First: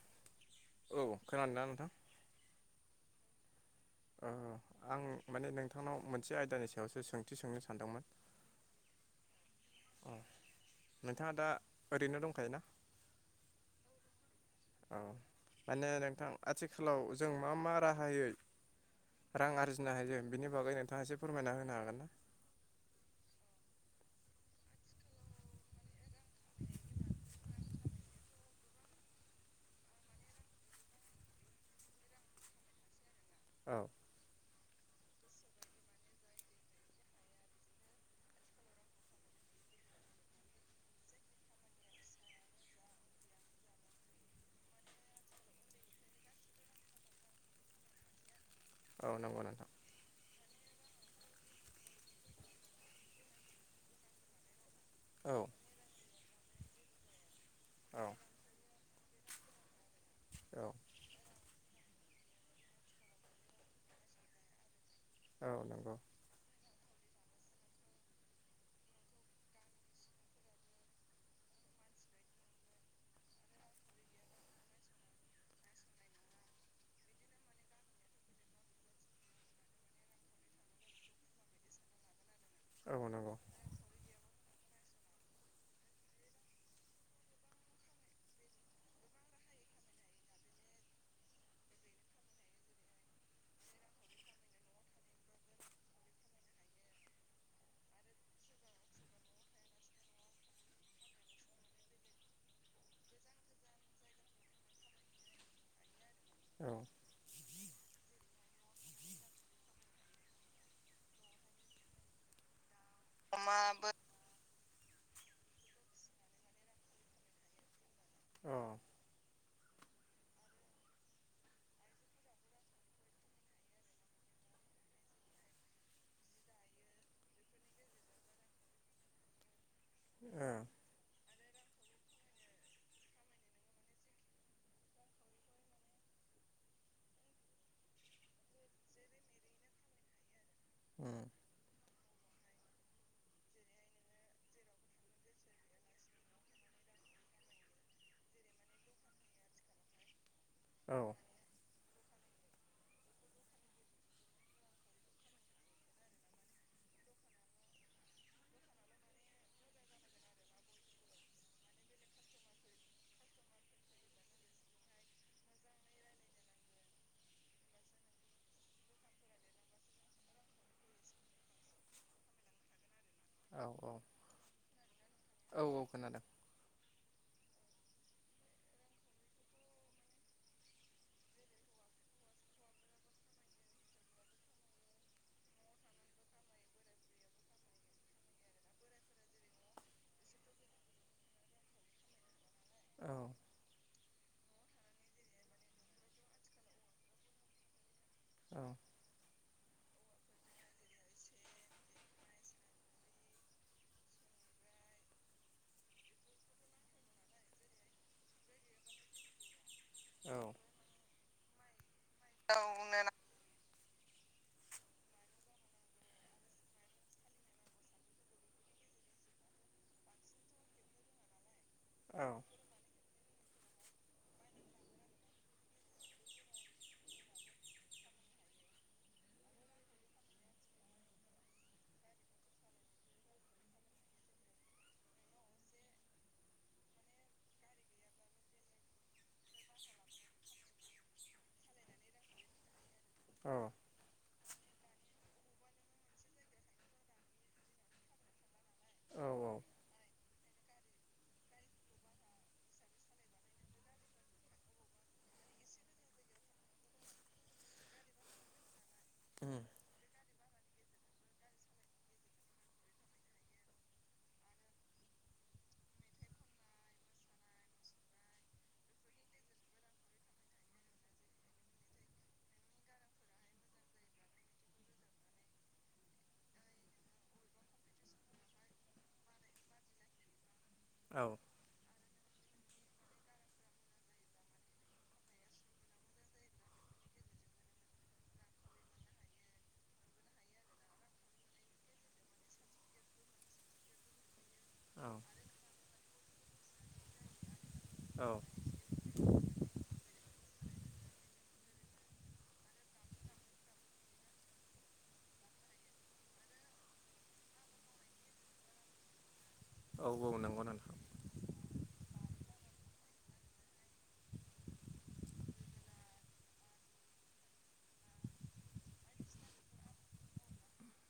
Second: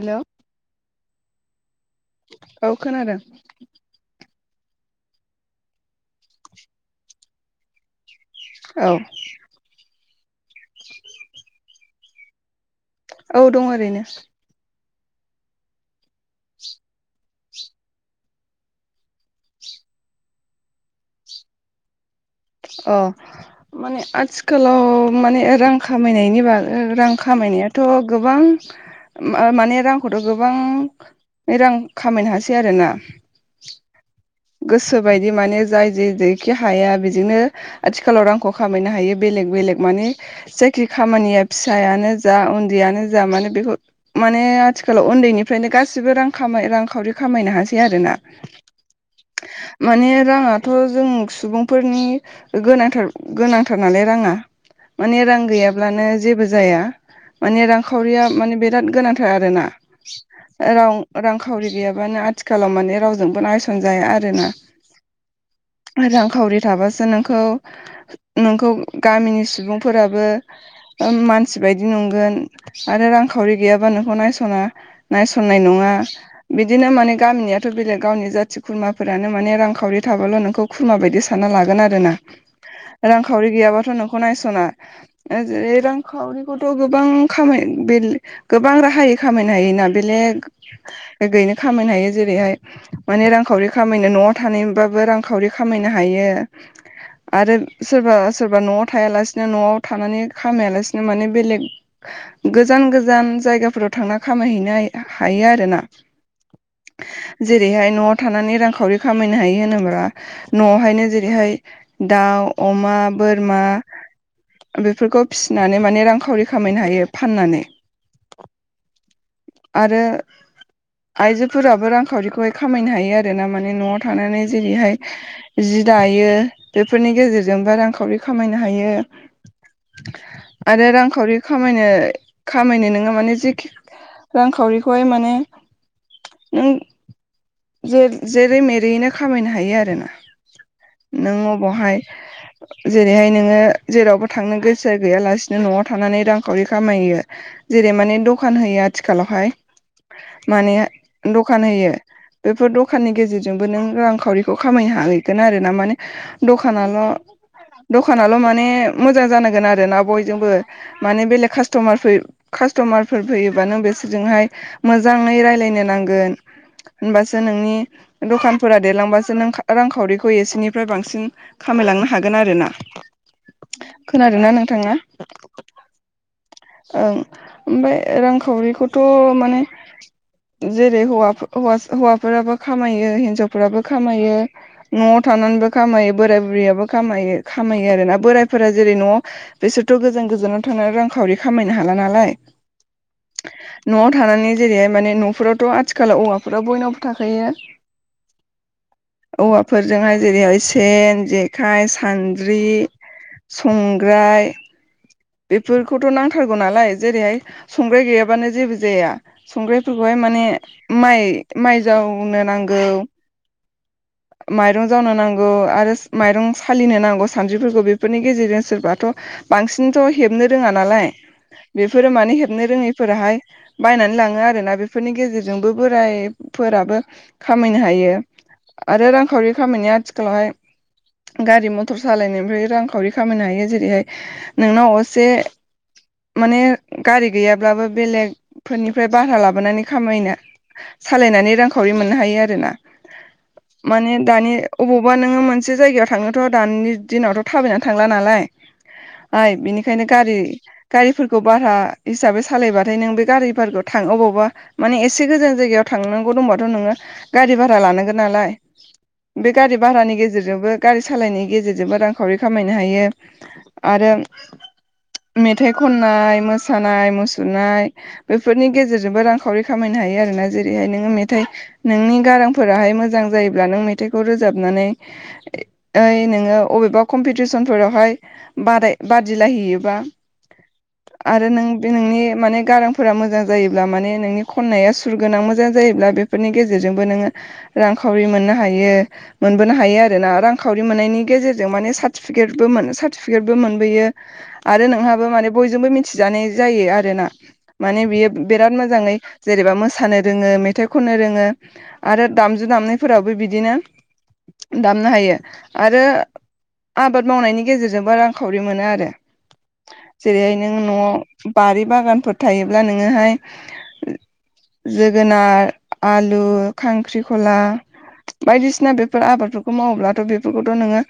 Hello औ खोनादोंना नोंथां? औ खोनादों। ओ आं माने नोंथांनाव मोनसे आयदानि सायावसो सोंथि सोंनो सानदोंमोन। औ। अ नोंथाङा दा ओरैनो दंखायोना? औ दं ओरैनो। औ माने नोंथां आथिखालाव जों मा मा राहायै रां आरजिनो हायो बिनि बागै नोंथाङा एसे फोरमायना होनो हागोन ना? अ माने आथि आथिखालाव माने रां खामायनायनि बागै रां खामायनायाथ' गोबां माने रांखौथ' गोबां रां खामायनो हासै आरोना। औ। गोसो बायदि माने जाय जे जेखि हाया बिदिनो आथिखालाव रांखौ खामायनो हायो बेलेग बेलेग माने जायखि खामानिया फिसायानो जा उन्दैयानो जा माने बेखौ माने आथिखालाव उन्दैनिफ्रायनो गासिबो रां खामाय रांखावरि खामायनो हासै आरोना। औ नंगौ नोंथां। माने राङाथ' जों सुबुंफोरनि गोनांथार गोनांथार नालाय राङा। माने औ रां गैयाब्लानो जेबो जाया माने औ रांखावरिया माने बिराद गोनांथा र आरोना औ रां रांखावरि गैयाबानो आथिखालाव माने रावजोंबो नायस [unintelligible] जाया आरोना। औ नंगौ। रांखावरि थाबासो नोंखौ नोंखौ गामिनि सुबुंफोराबो मानसि बायदि नंगोन आरो रांखावरि गैयाबा नोंखौ नायस'ना नायसननाय नङा बिदिनो माने गामिनियाथ' बेलेग गावनि जाथिखौ खुरमाफोरानो माने रांखावरि थाबाल' नोंखौ खुरमा बायदि सानना लागोन आरो ना। औ नंगौ रांखावरि गैयाबाथ' नोंखौ नायस'ना रांखावरिखौथ' गोबां खामाय बे गोबां राहायै खामायनो हायोना बेलेग [unintelligible] खामायनो हायो जेरैहाय माने रां रांखावरि खामायनो न'आव थानायबाबो रांखावरि खामायनो हायो। आरो सोरबा सोरबा न'आव थायालासिनो न'आव थानानै खामायालासिनो माने बेलेग गोजान गोजान जायगाफोराव थांना खामायहैनो हायो आरोना। औ। जेरैहाय न'आव थानानै रांखावरि खामायनो हायो होनोब्ला न'आवहायनो जेरैहाय दाउ अमा बोरमा बेफोरखौ फिसिनानै माने रांखावरि खामायनो हायो फाननानै। अ। आरो आइजोफोराबो रांखावरिखौहाय खामायनो हायो। आरोना माने न'आव थानानै जेरैहाय जि दायो बेफोरनि गेजेरजोंबोा रांखावरि खामायनो हायो। औ। बे रांखावरि खामायनो खामायनो नोङो माने जखि रांखावरिखौहाय माने नों जेरै मेरैयैनो खामायनो हायो आरोना नों अबावहाय जेरैहाय नोङो जेरावबो थांनो गोसो गैयालासिनो न'आव थानानै रांखावरि खामायो। जेरै माने दखान होयो आथिखालावहाय माने औ दखान होयो। बेफोर दखाननि गेजेरजोंबो नों रांखावरिखौ खामायनो हाहैगोन आरो ना माने दखानाल' दखानल' माने मोजां जानांगोन आरोना बयजोंबो। माने बेलेग कास्टमार फयो कास्ट'मारफोर फैयोबानो बिसोरजोंहाय मोजाङै राय्लायनो नांगोन होनबासो नोंनि दखानफोरा दलांबासो नों रांखावरिखौ एसेनिफ्राय बांसिन खामायलांनो हागोन आरोना औ खोनादों ना नोंथाङा? औ औ खोनादों ओं ओमफ्राय रांखावरिखौथ माने जेरै हौवाफो हैवा हौवाफोराबो खामायो हिन्जावफोराबो खामायो। नआव थानानैबो खामायो बोराइ बुरैयाबो खामायो खामायो आरोना बोरायफोरा जेरै नआव बिसोरथ गोजान गोजानाव थानानै रांखावरि खामायनो हाला नालाय। औ नआव थानानै जेरैह माने नफोरावथ आथिखालाव औवाफोराव बयनावबो थाखायो। औ औवाफोरजोंहाय जेरैहाय सेन जेखाइ सान साद्रि संग्राय बेफोरखौथ नांथारगौ नालाय जेरैहाय संग्राय गैयाब बानो जेबो जाया संग्रायफोरहाय औ माने माय माय जाव बुंनो नांगौ [inaudible] माइरं जावनो नांगौ आरो माइरं सालिनो नांगौ सानज्रिफोरखौ बेफोरनि गेजेरजों सोरबाथ बांसिनथ हेबनो रोङा नालाय बेफोरो औ माने हेबनो रोङैफोराहाय बायनानै लाङो आरोना बेफोरनि गेजेरजोंबो बोराइफोराबो खामायनो हायो। आरो रांखावरि खामानिया आथिखालावहाय गारि मथर सालायनायनिफ्राय रांखावरि खामायनो हायो जेरैहाय नोंनाव असे माने गारि गैयाब्लाबो बेलेग। फोरनिफ्राय भारा लाबोनानै खामायनो सालायनानै रांखावरि मोननो हायो आरोना। औ माने दानि अबावबा नोङो मोनसे जायगायाव थांनोथ दानि दिनावथ थाबायनानै थांला नालाय। ओइ बिनिखायनो गारि। गारिफोरखौ भारा हिसाबै सालायबाथाय नों बे गारिफोरखौ थाङो अबावबा माने एसे गोजान जायगायाव थांनांगौ दंबाथ नोङो गारि भारा लानांगोन नालाय। बे गारि भारानि गेजेरजोंबो गारि सालायनायनि गेजेरजोंबो रांखावरि खामायनो हायो आरो। मेथाइ खननाय मोसानाय मुसुरनाय। बेफोरनि गेजेरजोंबो रांखावरि खामायनो हायो आरोना जेरैहाय नोङो मेथाइ। नोंनि गारांफोराहाय मोजां जायोब्ला नों मेथाइखौ रोजाबनानै। ओइ नोङो अबेबा कम्पिटिसनफोरावहाय बादाय बादिलायहैयोबा औ आरो नों। बे नोंनि माने गारांफोरा मोजां जायोब्ला माने नोंनि खन्नाया सुरगोनां मोजां जायोब्ला बेफोरनि गेजे गेजेरजोंबो नोङो रांखावरि मोननो हायो। मोनबोनो हायो आरोना रांखावरि मोननायनि गेजेरजों माने साथिफिकेट बो मोन साथिफिकेटबो मोनो। बैयो आरो नोंहाबो माने बयजोंबो मिथि जानाय जायो आरोना। माने औ बियो औ बिराद मोजाङै। जेनेबा मोसानो रोङो मेथाइ खननो रोङो आरो दामजु दामनायफोरावबो बिदिनो। दामनो हायो आरो आबाद मावनायनि गेजेरजोंबों रां खावरि मोनो आरो औ जेरैहाय नंगौ नों नोंथां नआव बारि बागानफोर थायोब्ला नोङोहाय। जोगोनार आलु खांख्रिखला। बायदिसिना बेफोर आबादफोरखौ मावोब्लाथ बेफोरखौथ नोङो।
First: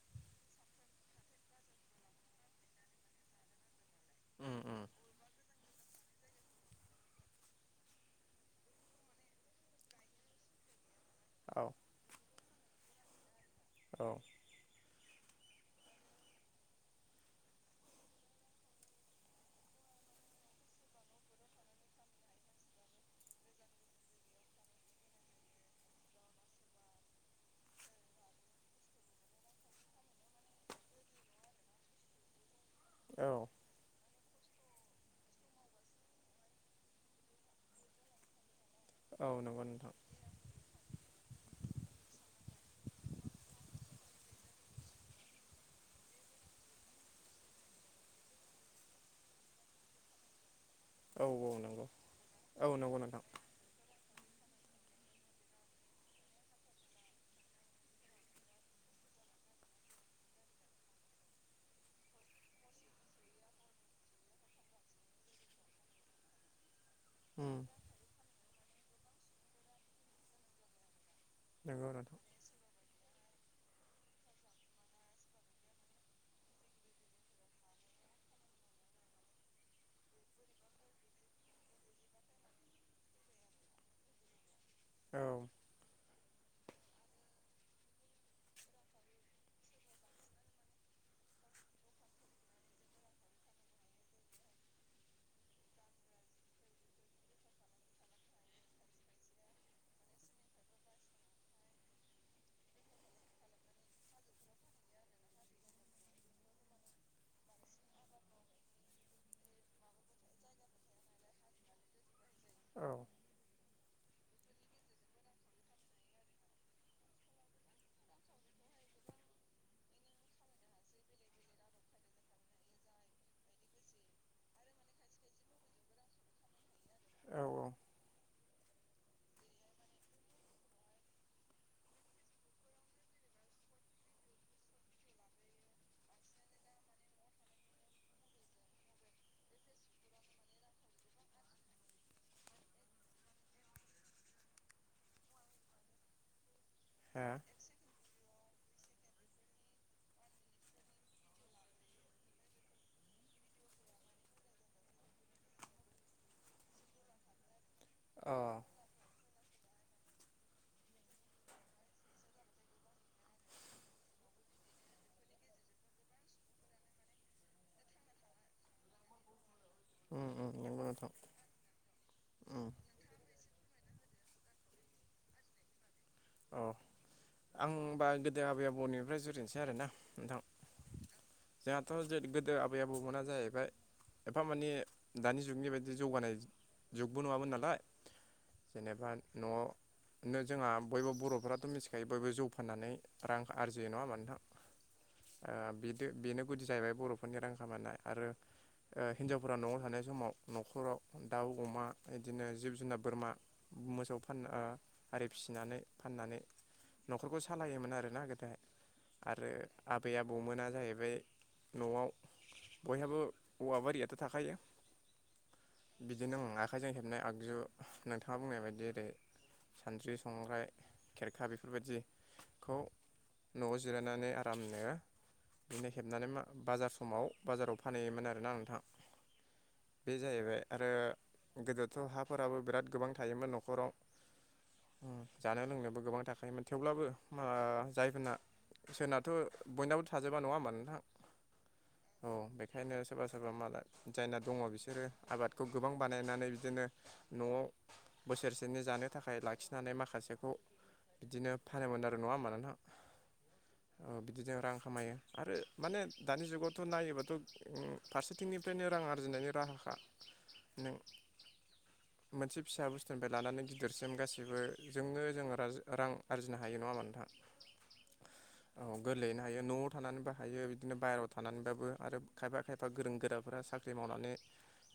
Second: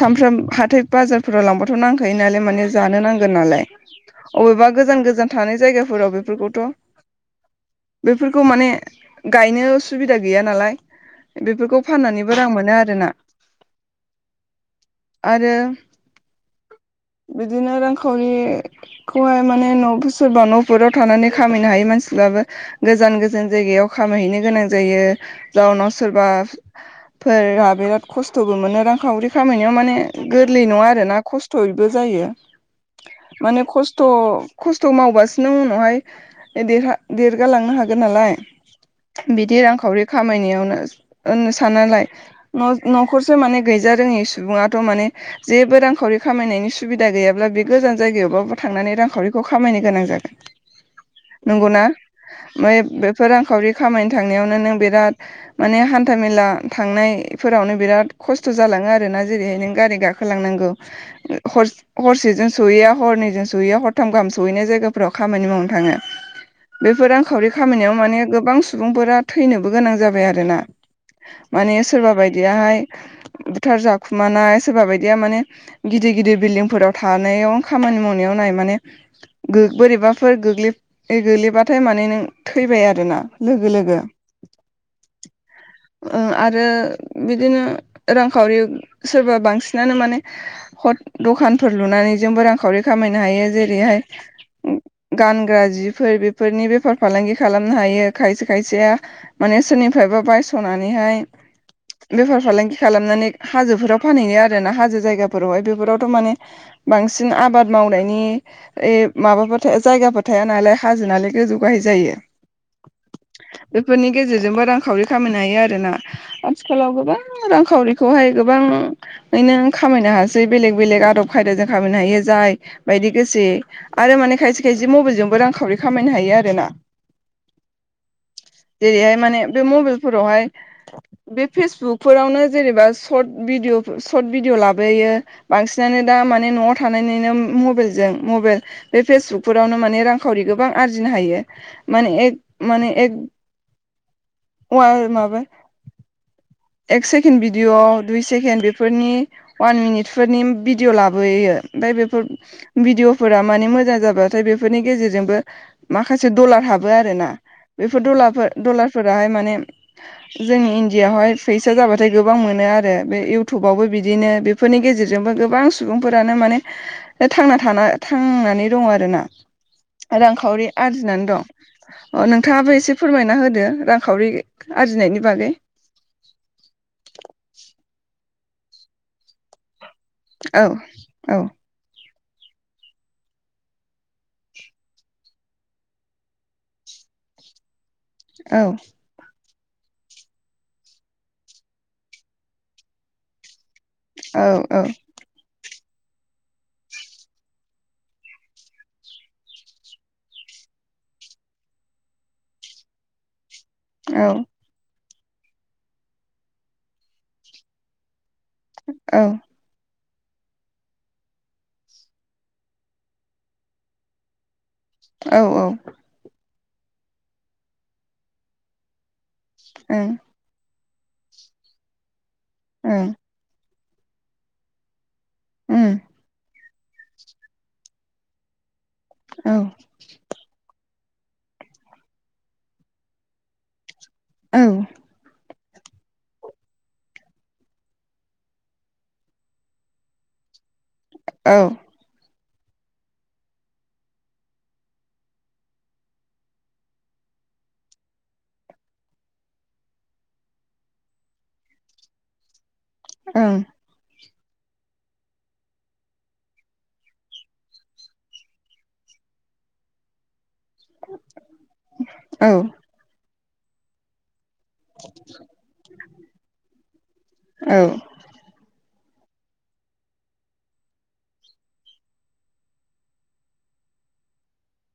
सानफ्राम हाथाय बाजारफोराव लांबाथ नांखायो नालाय माने जानो नांगोन नालाय। उम अबेबा उम गोजान गोजान थानाय जायगाफोराव बेफोरखौथ। बेफोरखौ माने गायनो सुबिदा गैया नालाय। औ बेफोरखौ फाननानैबो रां मोनो आरो ना। औ आरो बिदिनो रांखावरि खौहाय माने न' सोरबा न'फोराव थानानै खामायनो हायो मानसिफ्राबो। गोजान गोजान जायगायाव खामहैनो गोनां जायो जाउनाव सोरबा फोर बिराद खस्थ'बो मोनो रांखावरि खामायनायाव माने गोरलै नङा आरोना खस थ'यैबो जायो औ माने खस थ' खस्थ' मावबसो नों उनावहाय ओ देरहा देरगालांनो हागोन नालाय। औ बिदि नंगौ नोंथां रांखावरि खामायनायावनो होननो सानालाय न-न'खरसो माने गैजा रोङि सुबुङाथ' माने जेबो रांखावरि खामायनायनि सुबिदा गैयाब्ला बे गोजान जायगायावबाबो थांनानै रांखावरिखौ खामायनो गोनां जागोन। औ औ नंगौना नंगौ औ ओमफ्राय नंगौ नोंथां बेफोर रांखावरि खामायनो थांनायावनो नों बिराद माने हान्था मेला थांनायफोरावनो बिराद खस्थ' जालाङो आरोना जेरैहाय नों गारि गाखोलांनांगौ। हस हरसेजों सहैया हरनैजों सहैया हरथाम गाहाम सहैनाय जायगाफोराव खामानि मावनो थाङो। बेफोर रांखावरि उम खामायनायाव माने गोबां सुबुंफोरा थैनोबो गोनां जाबाय आरोना। माने नंगौ सोरबा नोंथां बायदियाहाय बुथार जाखुमानाय सोरबा बायदिया माने गिदिर गिदिर बिल्डिंफोराव थानायाव खामानि मावनायाव नाय माने गो बोरैबाफोर गोग्लै ए गोलैबाथाय माने नों थैबाय आरो ना लोगो लोगो। औ ओ आरो बिदिनो रांखावरि सोरबा बांसिनानो माने हथ दखानफोर लुनानै जोंबो रांखावरि खामायनो हायो जेरैहाय गानग्रा जिफोर बेफोरनि बेफार फालांगि खालामनो हायो खायसे खायसेया माने सोरनिफ्रायबो बायस'नानैहाय बेफार फालांगि खालामनानै हाजोफोराव फानहैयो आरो ना हाजो जायगाफोरावहाय बेफोरावथ' माने बांसिन आबाद मावनायनि ए माबाफोर थाया जायगाफोर थाया नालाय हाजो नालाय गोजौ गाहाय जायो। औ बेफोरनि गेजेरजोंबो रांखावरि खामायनो हायो आरोना। आथिखालाव गोबां रांखावरिखौहाय गोबांङैनो खामायनो हासै बेलेग बेलेग आदब खायदाजों खामायनो हायो जाय बायदि गोसि आरो माने खायसे खायसे मबाइलजोंबो रांखावरि खामायनो हायो आरो ना। औ औ जेरैहाय माने बे मबाइलफोरावहाय बे फेसबुकफोरावनो जेनेबा सर्ट भिडिअफोर सर्ट भिडिअ लाबोयो बांसिनानो दा माने न'आव थानानैनो मबाइलजों मबाइल बे फेसबुकफोरावनो माने रांखावरि गोबां आरजिनो हायो। माने एक माने एक अवामाबा ए हा सेकेण्ड बि दिअ' दुइ सेकेणड बेफोरनि अवान मिनिटफोरनि भिडिअ लाबोयो ओमफ्राय बेफोर भिडिअफोरा माने मोजां जाबाथाय बेफोरनि गेजेरजोंबो माखासे दलार हाबो आरो ना। बेफोर अ दलाफोर दलारफोराहाय माने जोंनि इण्डियावहाय फैसा जाबाथाय गोबां मोनो आरो बे इउटुबावबो बिदिनो बेफोरनि गेजेरजोंबो गोबां सुबुंफोरानो माने थांना थाना थांनानै दङ आरो ना। उम उम रांखावरि नंगौ नोंथां आरजिनानै दं अ उम नोंथाङाबो एसे फोरमायना होदो रांखावरि आरजिनायनि बागै। औ आं बा गोदो आबै आबौनिफ्राय जुरिनोसै आरोना। नोंथां औ औ जोंहाथ' जे गोदो आबै आबौमोना जाहैबाय एफा माने दानि जुगनि बायदि जौगानाय जुगबो नङामोन नालाय। औ जेनेबा न'आवनो जोंहा बयबो बर'फ्राथ' मिथिखायो बयबो जौ फाननानै रां आरजियो नङा होनबा औ नोथां? औ बि बेनो गुदि जाहैबाय बर'फोरनि रां खामनाय आरो हिन्जावफोरा न'आव थानाय समाव न'खराव दाउ अमा बिदिनो जिब जुनार बोरमा मोसौ औ फान आरि फिसिनानै फाननानै न'खरखौ सालायोमोन आरोना गोदोहाय। आरो आबै आबौमोना जाहैबाय न'आव बयहाबो औवा बारियाथ' थाखायो। औ औ बिदिनो आखाइजों हेबनाय आगजु नोंथाङा बुंनाय बायदि ओरै सानद्रि संग्राय। खेरखा बेफोरबायदिखौ ओं न'आव जिरायनानै आरामनो बेनो उम हेबनानै म बाजार समाव बाजाराव फानहैयोमोन आरोना नोंथां। औ बे जाहैबाय आरो गोदोथ' हाफोराबो बिराद गोबां थायोमोन न'खराव। जानो लोंनोबो गोबां थाखायायोमोन थेवब्लाबो म जायफोरना सोरनाथ' बयनाबो थाजोबा नङा होमबा नोंथां। औ औ बेखायनो सोरबा सोरबा मा जायना दङ बिसोरो आबादखौ गोबां बानायनानै बिदिनो न'आव बोसोरसेनि जानो थाखाय लाखिनानै माखासे बेखौ बिदिनो फानोमोन आरो नङा होनबा नोंथां? उम औ बिदिनो रां खामायो आरो माने दानि जुगावथ' नायोबाथ' उम फारसेथिंनिफ्रायनो रां आरजिनायनि राहाखा। नों औ मोनसे फिसा बुस्थुनिफ्राय लानानै गिदिरसिम गाससिबो जोंनो जोङो रां आरजिनो हायो नङा होनबा नोंथां? औ औ गोरलैयैनो हायो न'आव थानानैबो हायो बिदिनो बाहेरायाव थानानैबाबो आरो खायफा खायफा एफा गोरों गोराफ्रा साख्रि मावनानै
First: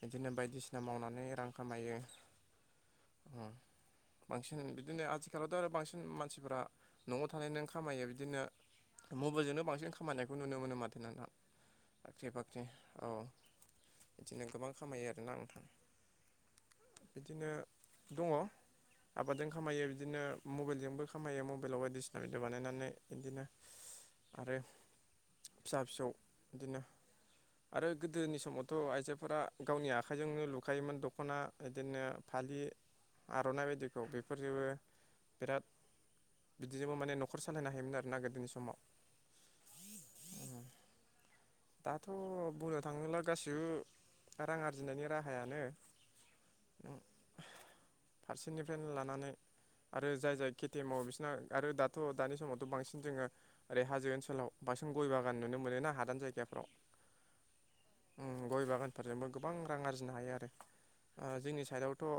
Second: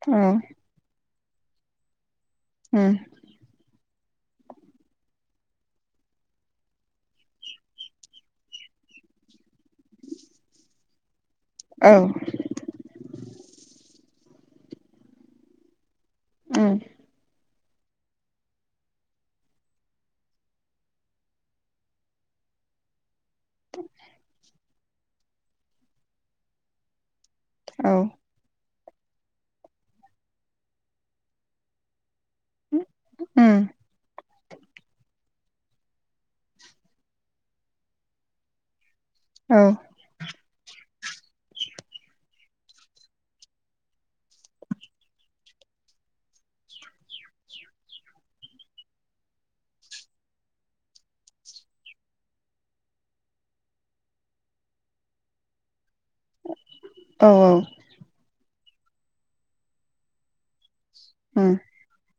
बिदिनो बायदिसिना मावनानै रां खामायो। उम उम बांसिनानो बि बिदिनो आथिखालावथ' आरो बांसिन मानसिफोरा न'आव थानाय नों खामायो बिदिनो मबाइलजोंनो बांसिन खामानिनायखौ नुनो मोनो माथो नोंथां औ बख्रि बाख्रि औ बिदिनो गोबां खामायो आरोना नोंथां। उम बिदिनो दङ आबादजों खामायो बिदिनो मबाइलजोंबो खामायो मबाइलाव बायदिसिना भिडअ बानायनानै बिदिनो आरो फिसा फिसौ बिदिनो आरो गोदोनि समाव थ' आइजोफोरा गावनि आखाइजोंनो लुखायोमोन दख'ना बिदिनो फालि उम आर'नाइ बायदिखौ बेफोरजोंबो बिराद बिदिजोंबो माने न'खर सालायनो हायोमोन आरो ना गोदोनि समाव औ दाथ' बुंनो थाङोब्ला गासिबो रां आरजिनायनि राहायानो फारसेनिफ्रायनो ला थानानै आरो जाय जाय खेथि मावो बिसोरना आरो दाथ' दानि समावथ' बांसिन जोङो ओरै होओनसाव बांसिन गय बागान नुनो मोनोना हादान जायग औ गाफ्राव उम गय बागानफोरजोंबो गोबां रां आरजिनो हायो आरो उम जोंनि साइडआवथ'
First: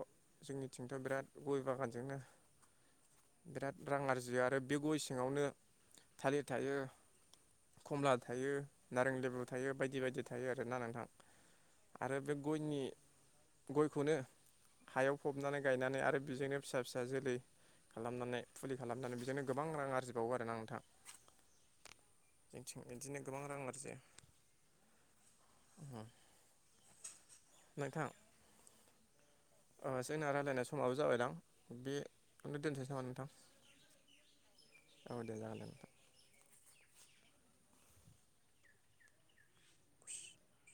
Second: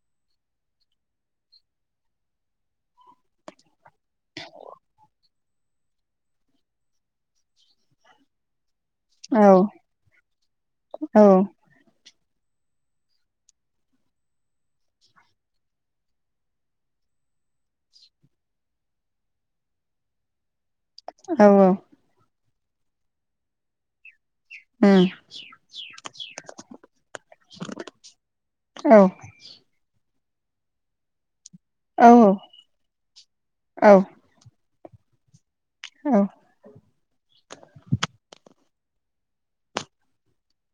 जोंनिथिंथ' बिराद गय बागानजोंनो बिराद रां आरजियो आरो बे गय सिङावनो थालिर थायो खमला थायो नारें लेबु थायो औ बायदि बायदि थायो आरोना नोंथां औ आरो बे गयनि गयखौनो हायाव फबनानै गायनानै आरो बेजोंनो फिसा फिसा जोलै खालामनानै फुलि खालामनानै बेजोंनो गोबां रां आरजिबावो आरोना नोंथां। औ औ जोंथिं बिदिनो गोबां रां आरजियो। ओम नोंथां औ जोंना रायलायनाय समाबो जाबायदां औ बेखौनो दोनथस नामा नोंथां? औ औ दे जागोन दे नोंथां औ खुसि